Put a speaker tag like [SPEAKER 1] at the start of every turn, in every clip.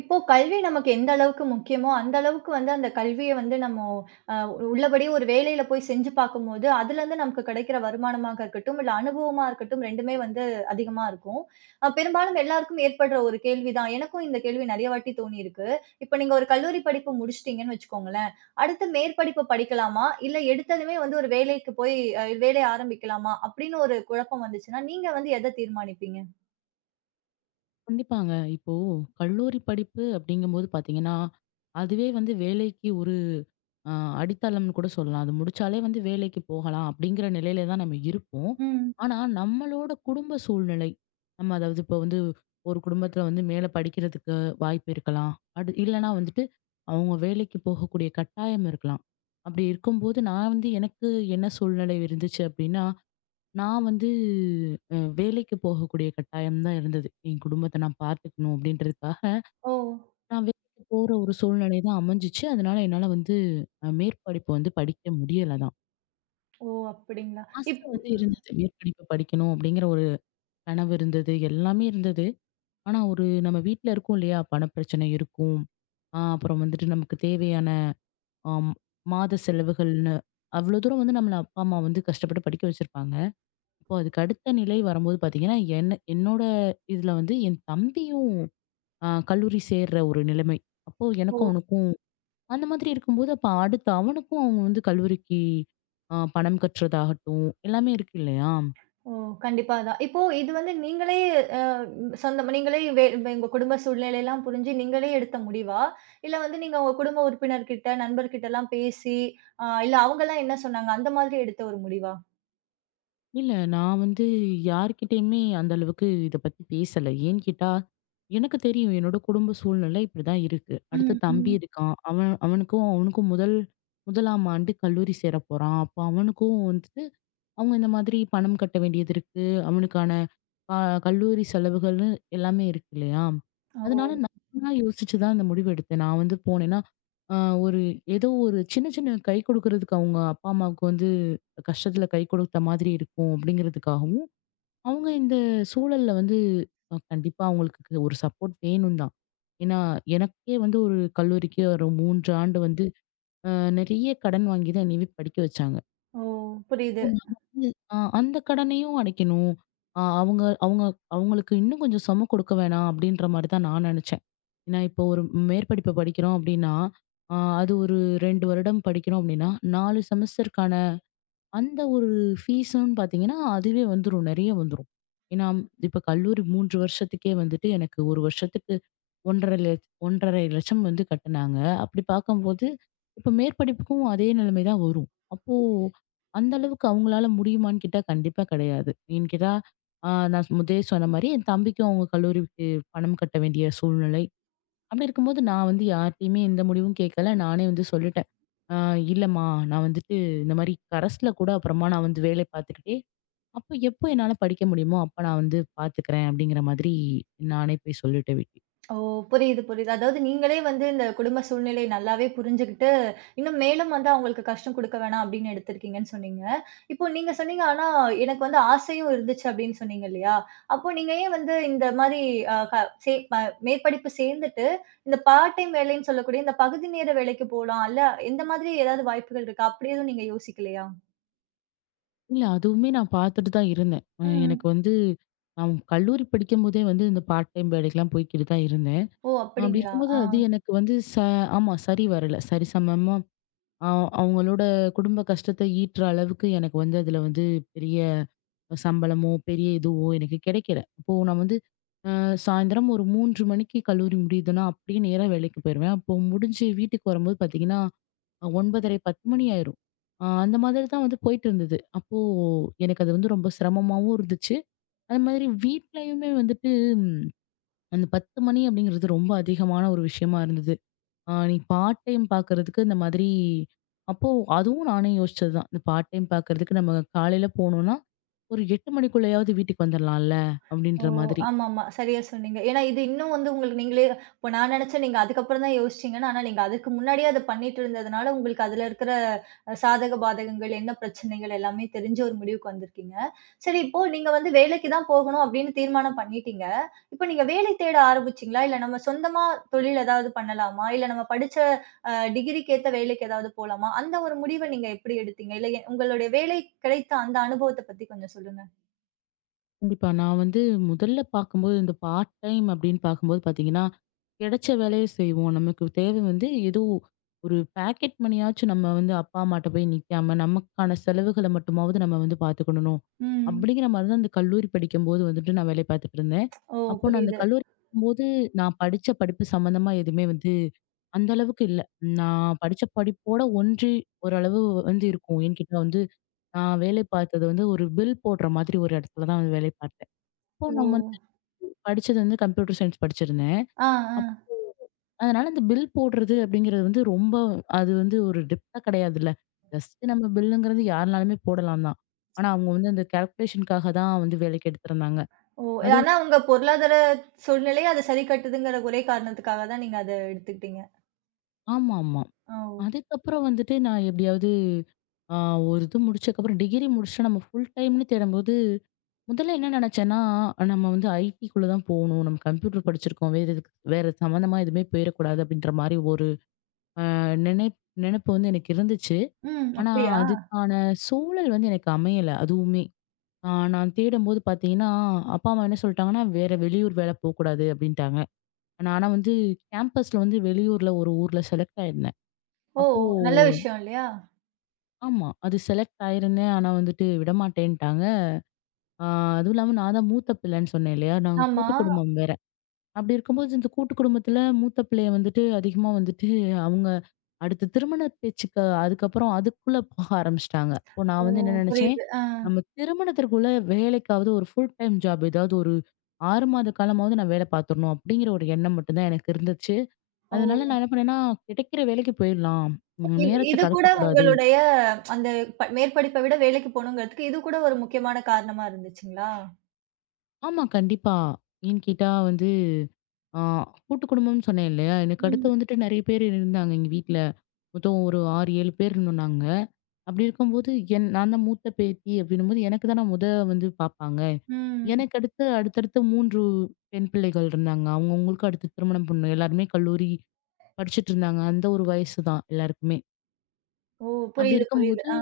[SPEAKER 1] இப்போ கல்வி நமக்கு எந்த அளவுக்கு முக்கியமோ, அந்த அளவுக்கு வந்து அந்த கல்விய வந்து நம்மோ அ உள்ளபடியே ஒரு வேலையில போய் செஞ்சு பார்க்கும்போது, அதுலருந்து நமக்கு கிடைக்கிற வருமானமாக இருக்கட்டும், இல்ல அனுபவமா இருக்கட்டும் 2மே வந்து அதிகமா இருக்கும். பெரும்பாலும் எல்லாருக்கும் ஏற்படுற ஒரு கேள்வி தான். எனக்கும் இந்த கேள்வி நெறைய வாட்டி தோணியிருக்கு. இப்ப நீங்க ஒரு கல்லூரி படிப்பு முடிச்சுட்டீங்கன்னு வச்சுக்கோங்களேன். அடுத்து மேற்படிப்பு படிக்கலாமா? இல்ல எடுத்ததுமே வந்து ஒரு வேலைக்கு போய் வேலை ஆரம்பிக்கலாமா? அப்படின்னு ஒரு குழப்பம் வந்துச்சுன்னா, நீங்க வந்து எத தீர்மானிப்பீங்க?
[SPEAKER 2] கண்டிப்பாங்க. இப்போ கல்லூரி படிப்பு அப்படிங்கும்போது பார்த்தீங்கன்னா, அதுவே வந்து வேலைக்கு ஒரு அ அடித்தளம்னு கூட சொல்லலாம். அது முடிச்சாலே வந்து வேலைக்கு போகலாம் அப்படிங்கிற நிலையில தான் நம்ம இருப்போம்.
[SPEAKER 1] ம்.
[SPEAKER 2] ஆனா, நம்மளோட குடும்ப சூழ்நிலை, நம்ம அதாவது இப்போ வந்து ஒரு குடும்பத்தில வந்து மேல படிக்கிறதுக்கு வாய்ப்பு இருக்கலாம். அது இல்லன்னா வந்துட்டு அவங்க வேலைக்கு போகக்கூடிய கட்டாயம் இருக்கலாம். அப்படி இருக்கும்போது நான் வந்து எனக்கு என்ன சூழ்நிலை இருந்துச்சு அப்படின்னா, நான் வந்து வேலைக்கு போகக்கூடிய கட்டாயம் தான் இருந்தது. என் குடும்பத்த நான் பார்த்துக்கணும் அப்படின்றதுக்காக,
[SPEAKER 1] ஓ!
[SPEAKER 2] நான் வேலைக்கு போற ஒரு சூழ்நிலை தான் அமைஞ்சுச்சு. அதனால என்னால வந்து மேற்படிப்பு வந்து படிக்க முடியல தான்.
[SPEAKER 1] ஓ! அப்படிங்களா? இப்
[SPEAKER 2] ஆசை வந்து இருந்தது. மேற்படிப்பு படிக்கணும் அப்படிங்கிற ஒரு கனவு இருந்தது. எல்லாமே இருந்தது. ஆனா ஒரு நம்ம வீட்ல இருக்கோம் இல்லையா? பணப்பிரச்சனை இருக்கும். அப்புறம் வந்துட்டு நமக்கு தேவையான ஆம் மாத செலவுகள்னு அவ்வளோ தூரம் வந்து நம்மள அப்பா, அம்மா வந்து கஷ்டப்பட்டு படிக்க வச்சிருப்பாங்க. இப்போ அதுக்கு அடுத்த நிலை வரும்போது பாத்தீங்கன்னா, என்னோட இதுல வந்து என் தம்பியும் கல்லூரி சேர்ற ஒரு நிலைமை. அப்போ எனக்கும் அவனுக்கும் அந்த மாதிரி இருக்கும்போது, அப்ப அடுத்து அவனுக்கும் அவங்க வந்து கல்லூரிக்கு பணம் கட்டுறதாகட்டும், எல்லாமே இருக்கு இல்லையா?
[SPEAKER 1] ஓ! கண்டிப்பா அதான். இப்போ இது வந்து நீங்களே அ சொந்தமா நீங்களே வே உங்க குடும்ப சூழ்நிலையெல்லாம் புரிஞ்சு நீங்களே எடுத்த முடிவா? இல்ல வந்து நீங்க உங்க குடும்ப உறுப்பினர்கிட்ட, நண்பர்கிட்டலாம் பேசி, இல்ல அவங்கலாம் என்ன சொன்னாங்க? அந்த மாதிரி எடுத்த ஒரு முடிவா?
[SPEAKER 2] இல்ல நான் வந்து யார்கிட்டயுமே அந்த அளவுக்கு இத பத்தி பேசல. ஏன்னு கேட்டா, எனக்கு தெரியும் என்னோட குடும்ப சூழ்நிலை இப்படிதான் இருக்கு. அடுத்து
[SPEAKER 1] ம்,
[SPEAKER 2] தம்பி
[SPEAKER 1] ம்.
[SPEAKER 2] இருக்கான். அவன் அவனுக்கும் அவனுக்கும் முதலாம் ஆண்டு கல்லூரி சேர போறான். அப்போ அவனுக்கும் வந்துட்டு அவங்க இந்த மாதிரி பணம் கட்ட வேண்டியது இருக்கு. அவனுக்கான அ கல்லூரி செலவுகள்னு எல்லாமே இருக்கு இல்லையா?
[SPEAKER 1] ஓ!
[SPEAKER 2] அதனால நானா யோசிச்சு தான் அந்த முடிவு எடுத்தேன். நான் வந்து போனேன்னா, அ ஒரு ஏதோ ஒரு சின்ன சின்ன கை கொடுக்கிறதுக்கு அவங்க அப்பா, அம்மாவுக்கு வந்து கஷ்டத்துல கை கொடுத்த மாதிரி இருக்கும் அப்படிங்கிறதுக்காகவும், அவங்க இந்த சூழல்ல வந்து கண்டிப்பா அவங்களுக்கு ஒரு சப்போர்ட் வேணும் தான். ஏன்னா, எனக்கே வந்து ஒரு கல்லூரிக்கு ஒரு 3 ஆண்டு வந்து அ நெறைய கடன் வாங்கி தான் என்னையவே படிக்க வச்சாங்க.
[SPEAKER 1] ஓ! புரியுது.
[SPEAKER 2] அந்த கடனையும் அடைக்கணும். அ அவங்க அவங்க அவங்களுக்கு இன்னும் கொஞ்சம் சும கொடுக்க வேணாம் அப்படின்ற மாரி தான் நான் நெனச்சேன். ஏன்னா, இப்போ ஒரு மேற்படிப்பு படிக்கிறோம் அப்படின்னா, அது ஒரு 2 வருடம் படிக்கிறோம் அப்படின்னா, 4 செமஸ்டருக்கான அந்த ஒரு ஃபீஸுன்னு பார்த்தீங்கன்னா, அதுவே வந்துரும். நெறைய வந்துரும். ஏன்னா, இப்ப கல்லூரி 3 வருஷத்துக்கே வந்துட்டு எனக்கு 1 வருஷத்துக்கு 1 1/2 லட்சம் வந்து கட்டுனாங்க. அப்படி பார்க்கும்போது, இப்ப மேற்படிப்புக்கும் அதே நிலைமை தான் வரும். அப்போ அந்த அளவுக்கு அவங்களால முடியுமான்னு கேட்டா கண்டிப்பா கிடையாது. ஏன்னு கேட்டா, நான் முதலே சொன்ன மாரி என் தம்பிக்கும் அவங்க கல்லூரிக்கு பணம் கட்ட வேண்டிய சூழ்நிலை. அப்படி இருக்கும்போது நான் வந்து யார்ட்டயுமே எந்த முடிவும் கேட்கல. நானே வந்து சொல்லிட்டேன். "ஆ இல்லம்மா, நான் வந்துட்டு இந்த மாரி கரஸ்ல கூட அப்புறமா நான் வந்து வேலை பார்த்துக்கிட்டே, அப்போ எப்போ என்னால படிக்க முடியுமோ, அப்ப நான் வந்து பார்த்துக்கிறேன்." அப்படிங்கிற மாதிரி நானே போய் சொல்லிட்டேன் வீட்ல.
[SPEAKER 1] ஓ! புரியுது, புரியுது. அதாவது நீங்களே வந்து இந்த குடும்ப சூழ்நிலை நல்லாவே புரிஞ்சுகிட்டு, இன்னும் மேலும் வந்து அவங்களுக்கு கஷ்டம் குடுக்க வேணாம் அப்படின்னு எடுத்திருக்கீங்கன்னு சொன்னீங்க. இப்போ நீங்க சொன்னீங்க, ஆனா எனக்கு வந்து ஆசையும் இருந்துச்சு அப்படின்னு சொன்னீங்க இல்லையா? அப்போ நீங்க ஏன் வந்து இந்த மாரி அ க சே ப மேற்படிப்பு சேர்ந்துட்டு, இந்த பார்ட் டைம் வேலைன்னு சொல்லக்கூடிய இந்த பகுதி நேர வேலைக்கு போலாம். இல்ல எந்த மாதிரி ஏதாவது வாய்ப்புகள் இருக்கா? அப்படி எதுவும் நீங்க யோசிக்கலையா?
[SPEAKER 2] இல்ல அதுவுமே நான் பார்த்துட்டு தான் இருந்தேன். எனக்கு
[SPEAKER 1] ம்.
[SPEAKER 2] வந்து நான் கல்லூரி படிக்கும்போதே வந்து இந்த பார்ட் டைம் வேலைக்கெல்லாம் போய்க்கிட்டு தான் இருந்தேன்.
[SPEAKER 1] ஓ!
[SPEAKER 2] அப்படி
[SPEAKER 1] அப்படிங்களா?
[SPEAKER 2] இருக்கும்போது
[SPEAKER 1] ஆ.
[SPEAKER 2] அது எனக்கு வந்து ஆமா, சரி வரல. சரிசமமா அ அவங்களோட குடும்ப கஷ்டத்த ஈற்ற அளவுக்கு எனக்கு வந்து அதில வந்து பெரிய சம்பளமோ, பெரிய இதுவோ எனக்கு கிடைக்கல. அப்போ நான் வந்து அ சாயந்தரம் ஒரு 3 மணிக்கு கல்லூரி முடியுதுன்னா, அப்படியே நேரா வேலைக்கு போயிருவேன். அப்போ முடிஞ்சு வீட்டுக்கு வரும்போது பார்த்தீங்கன்னா 9:30, 10 மணி ஆயிரும். அந்த மாதிரி தான் வந்து போயிட்டு இருந்தது. அப்போ எனக்கு அது வந்து ரொம்ப சிரமமாவும் இருந்துச்சு. அது மாதிரி வீட்லயுமே வந்துட்டு ம் அந்த 10 மணி அப்படிங்கிறது ரொம்ப அதிகமான ஒரு விஷயமா இருந்தது. நீ பார்ட் டைம் பார்க்கறதுக்கு இந்த மாதிரி அப்போ அதுவும் நானே யோசிச்சது தான். இந்த பார்ட் டைம் பார்க்கறதுக்கு நம்ம காலையில போனோம்னா, ஒரு 8 மணிக்குள்ளயாவது வீட்டுக்கு வந்துரலாம்ல
[SPEAKER 1] ஓ!
[SPEAKER 2] அப்படின்ற மாதிரி.
[SPEAKER 1] ஆமாமா. சரியா சொன்னீங்க. ஏன்னா இது இன்னும் வந்து உங்களுக்கு நீங்களே இப்போ நான் நெனச்சேன் நீங்க அதுக்கப்புறம் தான் யோசிச்சீங்கன்னு. ஆனா நீங்க அதுக்கு முன்னாடியே அத பண்ணிட்டு இருந்ததுனால, உங்களுக்கு அதுல இருக்கிற சாதக பாதகங்கள், என்ன பிரச்சனைகள் எல்லாமே தெரிஞ்சு ஒரு முடிவுக்கு வந்திருக்கீங்க. சரி இப்போ நீங்க வந்து வேலைக்கு தான் போகணும் அப்படின்னு தீர்மானம் பண்ணிட்டீங்க. இப்போ நீங்க வேலை தேட ஆரம்பிச்சீங்களா? இல்ல நம்ம சொந்தமா தொழில் ஏதாவது பண்ணலாமா? இல்ல நம்ம படிச்ச டிகிரிக்கு ஏத்த வேலைக்கு ஏதாவது போலாமா? அந்த ஒரு முடிவ நீங்க எப்படி எடுத்தீங்க? இல்ல உங்களுடைய வேலை கிடைத்த அந்த அனுபவத்த பத்தி கொஞ்சம் சொல்லுங்க.
[SPEAKER 2] கண்டிப்பா. நான் வந்து முதல்ல பார்க்கும்போது, இந்த பார்ட் டைம் அப்படின்னு பார்க்கும்போது பார்த்தீங்கன்னா, கிடைச்ச வேலைய செய்வோம். நமக்கு தேவை வந்து ஏதோ ஒரு பாக்கெட் மணியாச்சும் நம்ம வந்து அப்பா, அம்மாட்ட போய் நிக்காம, நமக்கான செலவுகள மட்டுமாவது நம்ம வந்து பார்த்துக்கிடணும்.
[SPEAKER 1] ம்.
[SPEAKER 2] அப்படிங்கிற மாரி தான் அந்த கல்லூரி படிக்கும்போது வந்துட்டு நான் வேலை பார்த்துட்டு இருந்தேன்.
[SPEAKER 1] ஓ!
[SPEAKER 2] அப்போ நான் அந்த
[SPEAKER 1] புரியுது.
[SPEAKER 2] கல்லூரி போது நான் படிச்ச படிப்பு சம்மந்தமா எதுவுமே வந்து அந்த அளவுக்கு இல்ல. நான் படிச்ச படிப்போட ஒன்றி ஓரளவு வந்து இருக்கும். என்கிட்ட வந்து நான் வேலை பார்த்தது வந்து ஒரு பில் போடுற மாதிரி ஒரு இடத்துல தான் வந்து வேலை பார்த்தேன். அப்போ
[SPEAKER 1] ஓ!
[SPEAKER 2] நம்ம வந்து படிச்சது வந்து கம்ப்யூட்டர் சயின்ஸ் படிச்சிருந்தேன்.
[SPEAKER 1] ஆ, ஆ.
[SPEAKER 2] அப் அதனால இந்த பில் போடுறது அப்படிங்கிறது வந்து ரொம்ப அது வந்து ஒரு டிப்ட்டா கிடையாதுல்ல. ஜஸ்ட் நம்ம பில்லுங்கிறது யாருனாலுமே போடலாம் தான். ஆனா அவங்க வந்து அந்த கால்குலேஷனுக்காக தான் வந்து வேலைக்கு எடுத்திருந்தாங்க.
[SPEAKER 1] ஓ!
[SPEAKER 2] அதுவும்
[SPEAKER 1] ஆனா உங்க பொருளாதார சூழ்நிலை அத சரி கட்டுதுங்கிற ஒரே காரணத்துக்காக தான் நீங்க அத எடுத்துக்கிட்டீங்க.
[SPEAKER 2] ஆமாமா.
[SPEAKER 1] ஓ!
[SPEAKER 2] அதுக்கப்புறம் வந்துட்டு நான் எப்படியாவது ஆ ஒரு இது முடிச்சதுக்கப்புறம் டிகிரி முடிச்சுட்டு நம்ம ஃபுல் டைம்ன்னு தேடும்போது, முதல்ல என்ன நினைச்சேன்னா, நம்ம வந்து ஐடிக்குள்ள தான் போணும். நம்ம கம்ப்யூட்டர் படிச்சிருக்கோம். வேற எதுக்கு வேற சம்மந்தமா எதுவுமே போயிறக்கூடாது அப்படின்ற மாரி ஒரு அ நினை நினைப்பு வந்து எனக்கு இருந்துச்சு.
[SPEAKER 1] ம்.
[SPEAKER 2] ஆனா,
[SPEAKER 1] அப்படியா?
[SPEAKER 2] அதுக்கான சூழல் வந்து எனக்கு அமையல அதுவுமே. நான் தேடும்போது பார்த்தீங்கன்னா, அப்பா, அம்மா என்ன சொல்ட்டாங்கன்னா, "வேற வெளியூர் வேல போக்கூடாது" அப்படின்ட்டாங்க. நான் ஆனா வந்து கேம்பஸ்ல வந்து வெளியூர்ல ஒரு ஊர்ல செலக்ட் ஆயிருந்தேன்.
[SPEAKER 1] ஓ!
[SPEAKER 2] அப்போ
[SPEAKER 1] நல்ல விஷயம் இல்லையா?
[SPEAKER 2] ஆமா. அது செலக்ட் ஆயிருந்தேன். ஆனா வந்துட்டு விடமாட்டேன்ட்டாங்க. அ அதுவும் இல்லாம நான் தான் மூத்த பிள்ளைன்னு சொன்னேன் இல்லையா? நாங்க
[SPEAKER 1] ஆமா.
[SPEAKER 2] கூட்டு குடும்பம் வேற. அப்படி இருக்கும்போது இந்த கூட்டு குடும்பத்தில மூத்த பிள்ளைய வந்துட்டு அதிகமா வந்துட்டு அவங்க அடுத்து திருமண பேச்சுக்கு அதுக்கப்புறம் அதுக்குள்ள போக ஆரம்பிச்சுட்டாங்க. அப்போ
[SPEAKER 1] ஓ!
[SPEAKER 2] நான் வந்து என்ன நினைச்சேன்,
[SPEAKER 1] புரியுது. ஆ.
[SPEAKER 2] நம்ம திருமணத்திற்குள்ள வேலைக்காவது ஒரு ஃபுல் டைம் ஜாப் ஏதாவது ஒரு 6 மாத காலமாவது நான் வேலை பார்த்துரணும் அப்படிங்கிற ஒரு எண்ணம் மட்டும் தான் எனக்கு இருந்துச்சு.
[SPEAKER 1] ஓ!
[SPEAKER 2] அதனால நான் என்ன பண்ணேன்னா, கிடைக்கிற வேலைக்கு போயிடலாம்.
[SPEAKER 1] இ
[SPEAKER 2] நேரத்த
[SPEAKER 1] இது கூட
[SPEAKER 2] கடத்தக்கூடாது.
[SPEAKER 1] உங்களுடைய அந்த மேற்படிப்ப விட வேலைக்கு போணுங்கிறதுக்கு இது கூட ஒரு முக்கியமான காரணமா இருந்துச்சுங்களா?
[SPEAKER 2] ஆமா, கண்டிப்பா. ஏன்னு கேட்டா வந்து, ஆ கூட்டு குடும்பம்னு சொன்னேன் இல்லையா? எனக்கு
[SPEAKER 1] ம்,
[SPEAKER 2] அடுத்து வந்துட்டு நெறைய பேர் இருந்தாங்க எங்க வீட்ல. மொத்தம் ஒரு 6, 7 பேர் இருந்தோம் நாங்க. அப்படி இருக்கும்போது, நான் தான் மூத்த பேத்தி அப்படின்னும்போது, எனக்கு தான முத வந்து பாப்பாங்க.
[SPEAKER 1] ம்.
[SPEAKER 2] எனக்கு அடுத்து அடுத்தடுத்து 3 பெண் பிள்ளைகள் இருந்தாங்க. அவங்கவங்களுக்கு அடுத்து திருமணம் பண்ணோம். எல்லாருமே கல்லூரி படிச்சுட்டு இருந்தாங்க. அந்த ஒரு வயசு தான் எல்லாருக்குமே.
[SPEAKER 1] ஓ!
[SPEAKER 2] அப்படி
[SPEAKER 1] புரியுது, புரியுது.
[SPEAKER 2] இருக்கும்போது
[SPEAKER 1] ஆ.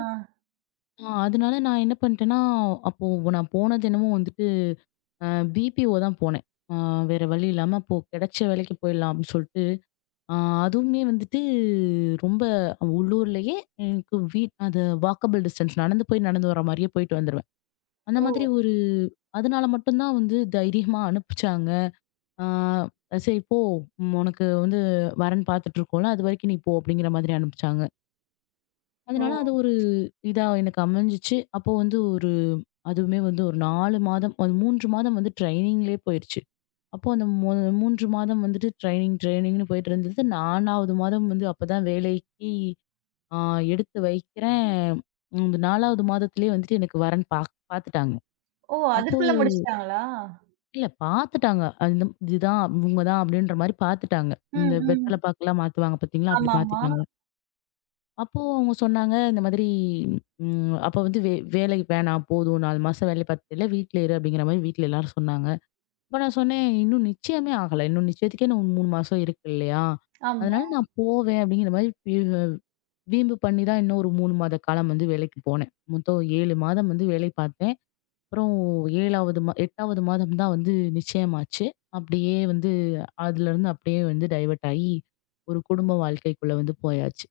[SPEAKER 2] அதனால நான் என்ன பண்ணிட்டேன்னா, அப்போ நான் போனது என்னமோ வந்துட்டு அ பிபிஓ தான் போனேன். அ வேற வழி இல்லாம அப்போ கிடைச்ச வேலைக்கு போயிடலாம் அப்படின்னு சொல்லிட்டு ஆ அதுவுமே வந்துட்டு ரொம்ப உள்ளூர்லயே எனக்கு வீ அது வாக்கபிள் டிஸ்டன்ஸ் நடந்து போய் நடந்து வர மாரியே போயிட்டு வந்துருவேன். அந்த
[SPEAKER 1] ஓ!
[SPEAKER 2] மாதிரி ஒரு அதனால மட்டும் தான் வந்து தைரியமா அனுப்பிச்சாங்க. ஆ "சரி போ, ம், உனக்கு வந்து வரன் பார்த்துட்டு இருக்கோம்ல, அது வரைக்கும் நீ போ" அப்படிங்கிற மாதிரி அனுப்பிச்சாங்க.
[SPEAKER 1] ஓ!
[SPEAKER 2] அதனால அது ஒரு இதா எனக்கு அமைஞ்சுச்சு. அப்போ வந்து ஒரு அதுவுமே வந்து ஒரு 4 மாதம், அது 3 மாதம் வந்து ட்ரெய்னிங்லயே போயிருச்சு. அப்போ அந்த மு 3 மாதம் வந்துட்டு ட்ரெய்னிங், ட்ரெய்னிங்ன்னு போயிட்டு இருந்தது. 4வது மாதம் வந்து அப்பதான் வேலைக்கு ஆ எடுத்து வைக்கிறேன். இந்த 4வது மாதத்திலேயே வந்துட்டு எனக்கு வரன் பாத்துட்டாங்க.
[SPEAKER 1] ஓ!
[SPEAKER 2] அப்போ
[SPEAKER 1] அதற்குள்ள முடிச்சுட்டாங்களா?
[SPEAKER 2] இல்ல பாத்துட்டாங்க. அந்த இதுதான் இவங்க தான் அப்படின்ற மாரி பாத்துட்டாங்க.
[SPEAKER 1] ம்,
[SPEAKER 2] இந்த வெத்தல
[SPEAKER 1] ம்.
[SPEAKER 2] பாக்குலாம் மாத்துவாங்க பாத்தீங்களா? அப்படி
[SPEAKER 1] ஆமாமா.
[SPEAKER 2] மாத்திட்டாங்க. அப்போ அவங்க சொன்னாங்க இந்த மாதிரி அப்ப வந்து வேலைக்கு வேணாம் போதும் 4 மாசம் வேலை பாத்துட்டல்ல வீட்ல இரு" அப்படிங்கிற மாரி வீட்ல எல்லாரும் சொன்னாங்க. அப்ப நான் சொன்னேன், "இன்னும் நிச்சயமே ஆகல. இன்னும் நிச்சயத்துக்கே இன்னும் 3 மாசம் இருக்கு இல்லையா?
[SPEAKER 1] ஆமா.
[SPEAKER 2] அதனால நான் போவேன்." அப்படிங்கிற மாரி வீம்பு பண்ணி தான் இன்னும் ஒரு 3 மாத காலம் வந்து வேலைக்கு போனேன். மொத்தம் 7 மாதம் வந்து வேலை பார்த்தேன். அப்புறம் 7வது மா 8வது மாதம் தான் வந்து நிச்சயமாச்சு. அப்படியே வந்து அதுலருந்து அப்படியே வந்து டைவர்ட் ஆயி ஒரு குடும்ப வாழ்க்கைக்குள்ள வந்து போயாச்சு.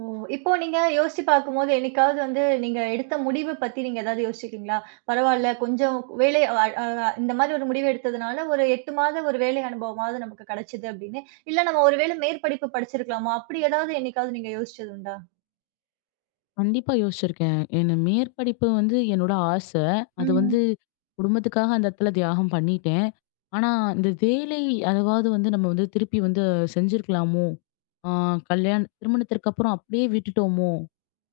[SPEAKER 1] ஓ! இப்போ நீங்க யோசிச்சு பார்க்கும்போது, என்னைக்காவது வந்து நீங்க எடுத்த முடிவு பத்தி நீங்க ஏதாவது யோசிச்சிருக்கீங்களா? பரவால்ல கொஞ்சம் வேலை அ அ இந்த மாரி ஒரு முடிவு எடுத்ததுனால, ஒரு 8 மாத ஒரு வேலை அனுபவமாவது நமக்கு கிடைச்சது அப்படின்னு. இல்ல நம்ம ஒரு வேளை மேற்படிப்பு படிச்சிருக்கலாமா? அப்படி ஏதாவது என்னைக்காவது நீங்க யோசிச்சது உண்டா?
[SPEAKER 2] கண்டிப்பா யோசிச்சிருக்கேன். என்ன மேற்படிப்பு வந்து என்னோட ஆசை. அது
[SPEAKER 1] ம்.
[SPEAKER 2] வந்து குடும்பத்துக்காக அந்த இடத்துல தியாகம் பண்ணிட்டேன். ஆனா, இந்த வேலை அதாவது வந்து நம்ம வந்து திருப்பி வந்து செஞ்சிருக்கலாமோ? ஆ கல்யாண திருமணத்திற்கு அப்புறம் அப்படியே விட்டுட்டோமோ?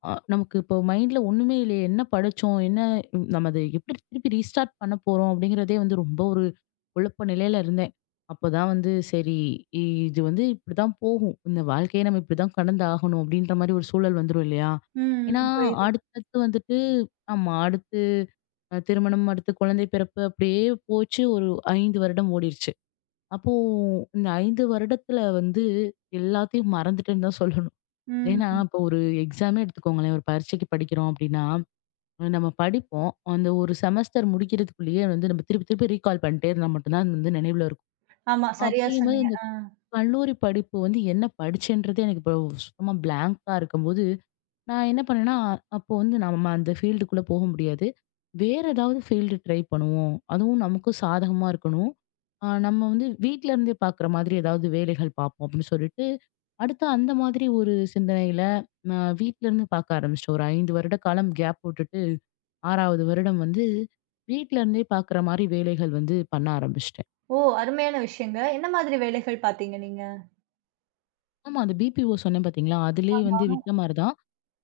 [SPEAKER 2] நமக்கு இப்போ மைண்ட்ல ஒண்ணுமே இல்லையே. என்ன படிச்சோம்? என்ன உம், நம்ம அத எப்படி திருப்பி ரீஸ்டார்ட் பண்ண போறோம்? அப்படிங்கிறதே வந்து ரொம்ப ஒரு குழப்ப நிலையில இருந்தேன். அப்பதான் வந்து சரி இ- இது வந்து இப்படிதான் போகும். இந்த வாழ்க்கைய நம்ம இப்படிதான் கடந்து ஆகணும் அப்படின்ற மாரி ஒரு சூழல் வந்துரும் இல்லையா?
[SPEAKER 1] ம்.
[SPEAKER 2] ஏன்னா,
[SPEAKER 1] ம். புரியுது.
[SPEAKER 2] அடுத்தடுத்து வந்துட்டு ஆமா. அடுத்து திருமணம், அடுத்து குழந்தை பிறப்பு அப்படியே போச்சு. ஒரு 5 வருடம் ஓடிருச்சு. அப்போ இந்த 5 வருடத்துல வந்து எல்லாத்தையும் மறந்துட்டேன்னு தான் சொல்லணும். ஏன்னா,
[SPEAKER 1] ம்.
[SPEAKER 2] இப்போ ஒரு எக்ஸாமே எடுத்துக்கோங்களேன். ஒரு பரீட்சைக்கு படிக்கிறோம் அப்படின்னா, நம்ம படிப்போம். அந்த ஒரு செமஸ்டர் முடிக்கிறதுக்குள்ளேயே வந்து நம்ம திருப்பி திருப்பி ரீகால் பண்ணிட்டே இருந்தா மட்டும் தான் அது வந்து நினைவுல இருக்கும்.
[SPEAKER 1] ஆமா. சரியா
[SPEAKER 2] அப்படிங்கும்போது
[SPEAKER 1] சொன்னீங்க.
[SPEAKER 2] இந்த
[SPEAKER 1] ஆ.
[SPEAKER 2] கல்லூரி படிப்பு வந்து என்ன படிச்சேன்றதே எனக்கு இப்போ சுத்தமா பிளாங்க்கா இருக்கும்போது நான் என்ன பண்ணேன்னா, அப்போ வந்து நம்ம அந்த ஃபீல்டுக்குள்ள போக முடியாது. வேற ஏதாவது ஃபீல்டு ட்ரை பண்ணுவோம். அதுவும் நமக்கும் சாதகமா இருக்கணும். நம்ம வந்து வீட்ல இருந்தே பார்க்குற மாதிரி ஏதாவது வேலைகள் பார்ப்போம் அப்படின்னு சொல்லிட்டு, அடுத்து அந்த மாதிரி ஒரு சிந்தனையில நான் வீட்ல இருந்து பார்க்க ஆரம்பிச்சுட்டேன். ஒரு 5 வருட காலம் கேப் விட்டுட்டு 6வது வருடம் வந்து வீட்ல இருந்தே பார்க்குற மாரி வேலைகள் வந்து பண்ண ஆரம்பிச்சுட்டேன்.
[SPEAKER 1] ஓ! அருமையான விஷயங்க. என்ன மாதிரி வேலைகள் பார்த்தீங்க நீங்க?
[SPEAKER 2] ஆமா அந்த பிபிஓ சொன்னேன் பார்த்தீங்களா? அதிலேயே வந்து
[SPEAKER 1] ஆமா.
[SPEAKER 2] விட்ட மாரி தான்.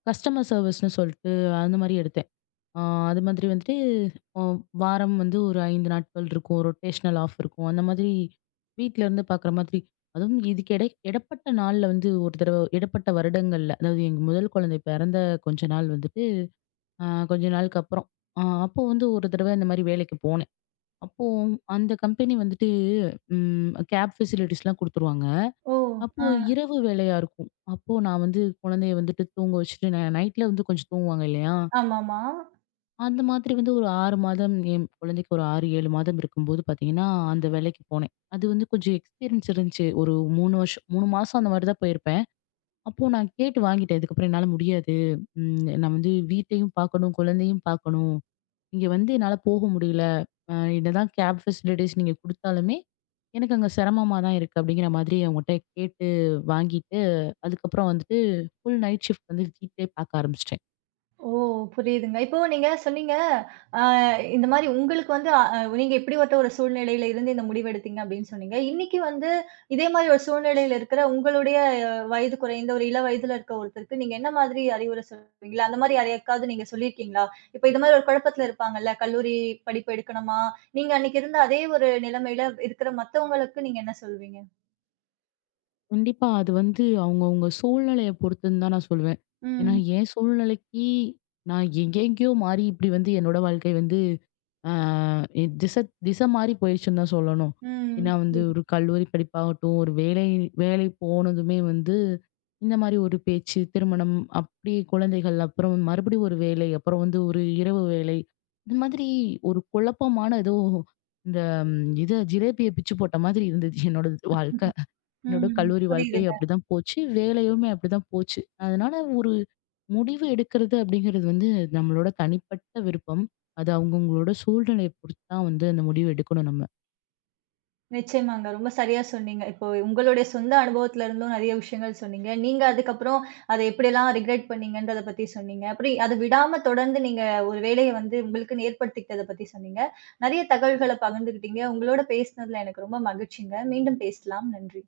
[SPEAKER 2] கஸ்டமர் சர்வீஸ்ன்னு சொல்லிட்டு அந்த மாரி எடுத்தேன். ஆ அது மாதிரி வந்துட்டு அ வாரம் வந்து ஒரு 5 நாட்கள் இருக்கும். ரொட்டேஷனல் ஆஃப் இருக்கும். அந்த மாதிரி வீட்ல இருந்து பார்க்குற மாதிரி. அதுவும் இதுக்கு எடை இடைப்பட்ட நாள்ல வந்து ஒரு தடவ இடைப்பட்ட வருடங்கள்ல, அதாவது எங்க முதல் குழந்தை பிறந்த கொஞ்ச நாள் வந்துட்டு, அ கொஞ்ச நாளுக்கு அப்புறம். அப்போ வந்து ஒரு தடவ இந்த மாரி வேலைக்கு போனேன். அப்போ அந்த கம்பெனி வந்துட்டு கேப் ஃபெசிலிட்டீஸ்லாம் குடுத்துருவாங்க.
[SPEAKER 1] ஓ!
[SPEAKER 2] அப்போ
[SPEAKER 1] ஆ.
[SPEAKER 2] இரவு வேலையா இருக்கும். அப்போ நான் வந்து குழந்தைய வந்துட்டு தூங்க வச்சுட்டு நைட்ல வந்து கொஞ்சம் தூங்குவாங்க இல்லையா?
[SPEAKER 1] ஆமாமா.
[SPEAKER 2] அந்த மாதிரி வந்து ஒரு 6 மாதம் என் குழந்தைக்கு ஒரு 6, 7 மாதம் இருக்கும்போது பார்த்தீங்கன்னா, அந்த வேலைக்கு போனேன். அது வந்து கொஞ்சம் எக்ஸ்பீரியன்ஸ் இருந்துச்சு. ஒரு 3 வருஷம் 3 மாசம் அந்த மாரி தான் போயிருப்பேன். அப்போ நான் கேட்டு வாங்கிட்டேன். இதுக்கப்புறம் என்னால முடியாது. நான் வந்து வீட்டையும் பார்க்கணும், குழந்தையும் பார்க்கணும். இங்க வந்து என்னால போக முடியல. அ என்னதான் கேப் ஃபெசிலிட்டீஸ் நீங்க குடுத்தாலுமே, எனக்கு அங்க சிரமமா தான் இருக்கு. அப்படிங்கிற மாதிரி அவங்ககிட்ட கேட்டு வாங்கிட்டு, அதுக்கப்புறம் வந்துட்டு ஃபுல் நைட் ஷிஃப்ட் வந்து வீட்லயே பார்க்க ஆரம்பிச்சுட்டேன்.
[SPEAKER 1] ஓ! புரியுதுங்க. இப்போ நீங்க சொன்னீங்க, அ இந்த மாரி உங்களுக்கு வந்து நீங்க இப்படிப்பட்ட ஒரு சூழ்நிலையில இருந்து இந்த முடிவு எடுத்தீங்க அப்படின்னு சொன்னீங்க. இன்னைக்கு வந்து இதே மாரி ஒரு சூழ்நிலையில இருக்கிற உங்களுடைய வயது குறைந்த ஒரு இள வயதுல இருக்க ஒருத்தருக்கு நீங்க என்ன மாதிரி அறிவுரை சொல்வீங்களா? அந்த மாரி யாரையாவது நீங்க சொல்லியிருக்கீங்களா? இப்ப இது மாரி ஒரு குழப்பத்துல இருப்பாங்கல்ல, கல்லூரி படிப்பு எடுக்கணுமா? நீங்க அன்னைக்கு இருந்த அதே ஒரு நிலைமையில இருக்கிற மத்தவங்களுக்கு நீங்க என்ன சொல்வீங்க?
[SPEAKER 2] கண்டிப்பா. அது வந்து அவங்கவங்க சூழ்நிலைய பொறுத்துன்னு தான் நான் சொல்வேன். ஏன்னா,
[SPEAKER 1] ம்.
[SPEAKER 2] என் சூழ்நிலைக்கு நான் எங்கெங்கேயோ மாறி இப்படி வந்து என்னோட வாழ்க்கை வந்து அ திச திசை திசை மாறி போயிருச்சுன்னு தான் சொல்லணும்.
[SPEAKER 1] ம்.
[SPEAKER 2] ஏன்னா வந்து
[SPEAKER 1] புரியுது.
[SPEAKER 2] ஒரு கல்லூரி படிப்பாகட்டும், ஒரு வேலை வேலை போனதுமே வந்து இந்த மாரி ஒரு பேச்சு, திருமணம், அப்படி குழந்தைகள், அப்புறம் மறுபடியும் ஒரு வேலை, அப்புறம் வந்து ஒரு இரவு வேலை. இந்த மாதிரி ஒரு குழப்பமான ஏதோ இந்த இத ஜிலேபிய பிச்சு போட்ட மாதிரி இருந்தது என்னோட வாழ்க்க. என்னோட
[SPEAKER 1] ம்.
[SPEAKER 2] கல்லூரி வாழ்க்கை
[SPEAKER 1] புரியுது.
[SPEAKER 2] அப்படிதான் போச்சு. வேலையுமே அப்படிதான் போச்சு. அதனால ஒரு முடிவு எடுக்கிறது அப்படிங்கிறது வந்து நம்மளோட தனிப்பட்ட விருப்பம். அது அவங்கவங்களோட சூழ்நிலைய பொறுத்து தான் வந்து அந்த முடிவு எடுக்கணும் நம்ம.
[SPEAKER 1] நிச்சயமாங்க. ரொம்ப சரியா சொன்னீங்க. இப்போ உங்களுடைய சொந்த அனுபவத்துல இருந்தும் நெறைய விஷயங்கள் சொன்னீங்க. நீங்க அதுக்கப்புறம் அத எப்படியெல்லாம் ரிக்ரெட் பண்ணீங்கன்றத பத்தி சொன்னீங்க. அப்படி அத விடாம தொடர்ந்து நீங்க ஒரு வேலைய வந்து உங்களுக்குன்னு ஏற்படுத்திக்கிட்டத பத்தி சொன்னீங்க. நெறைய தகவல்கள பகிர்ந்துக்கிட்டீங்க. உங்களோட பேசினதுல எனக்கு ரொம்ப மகிழ்ச்சிங்க. மீண்டும் பேசலாம். நன்றி.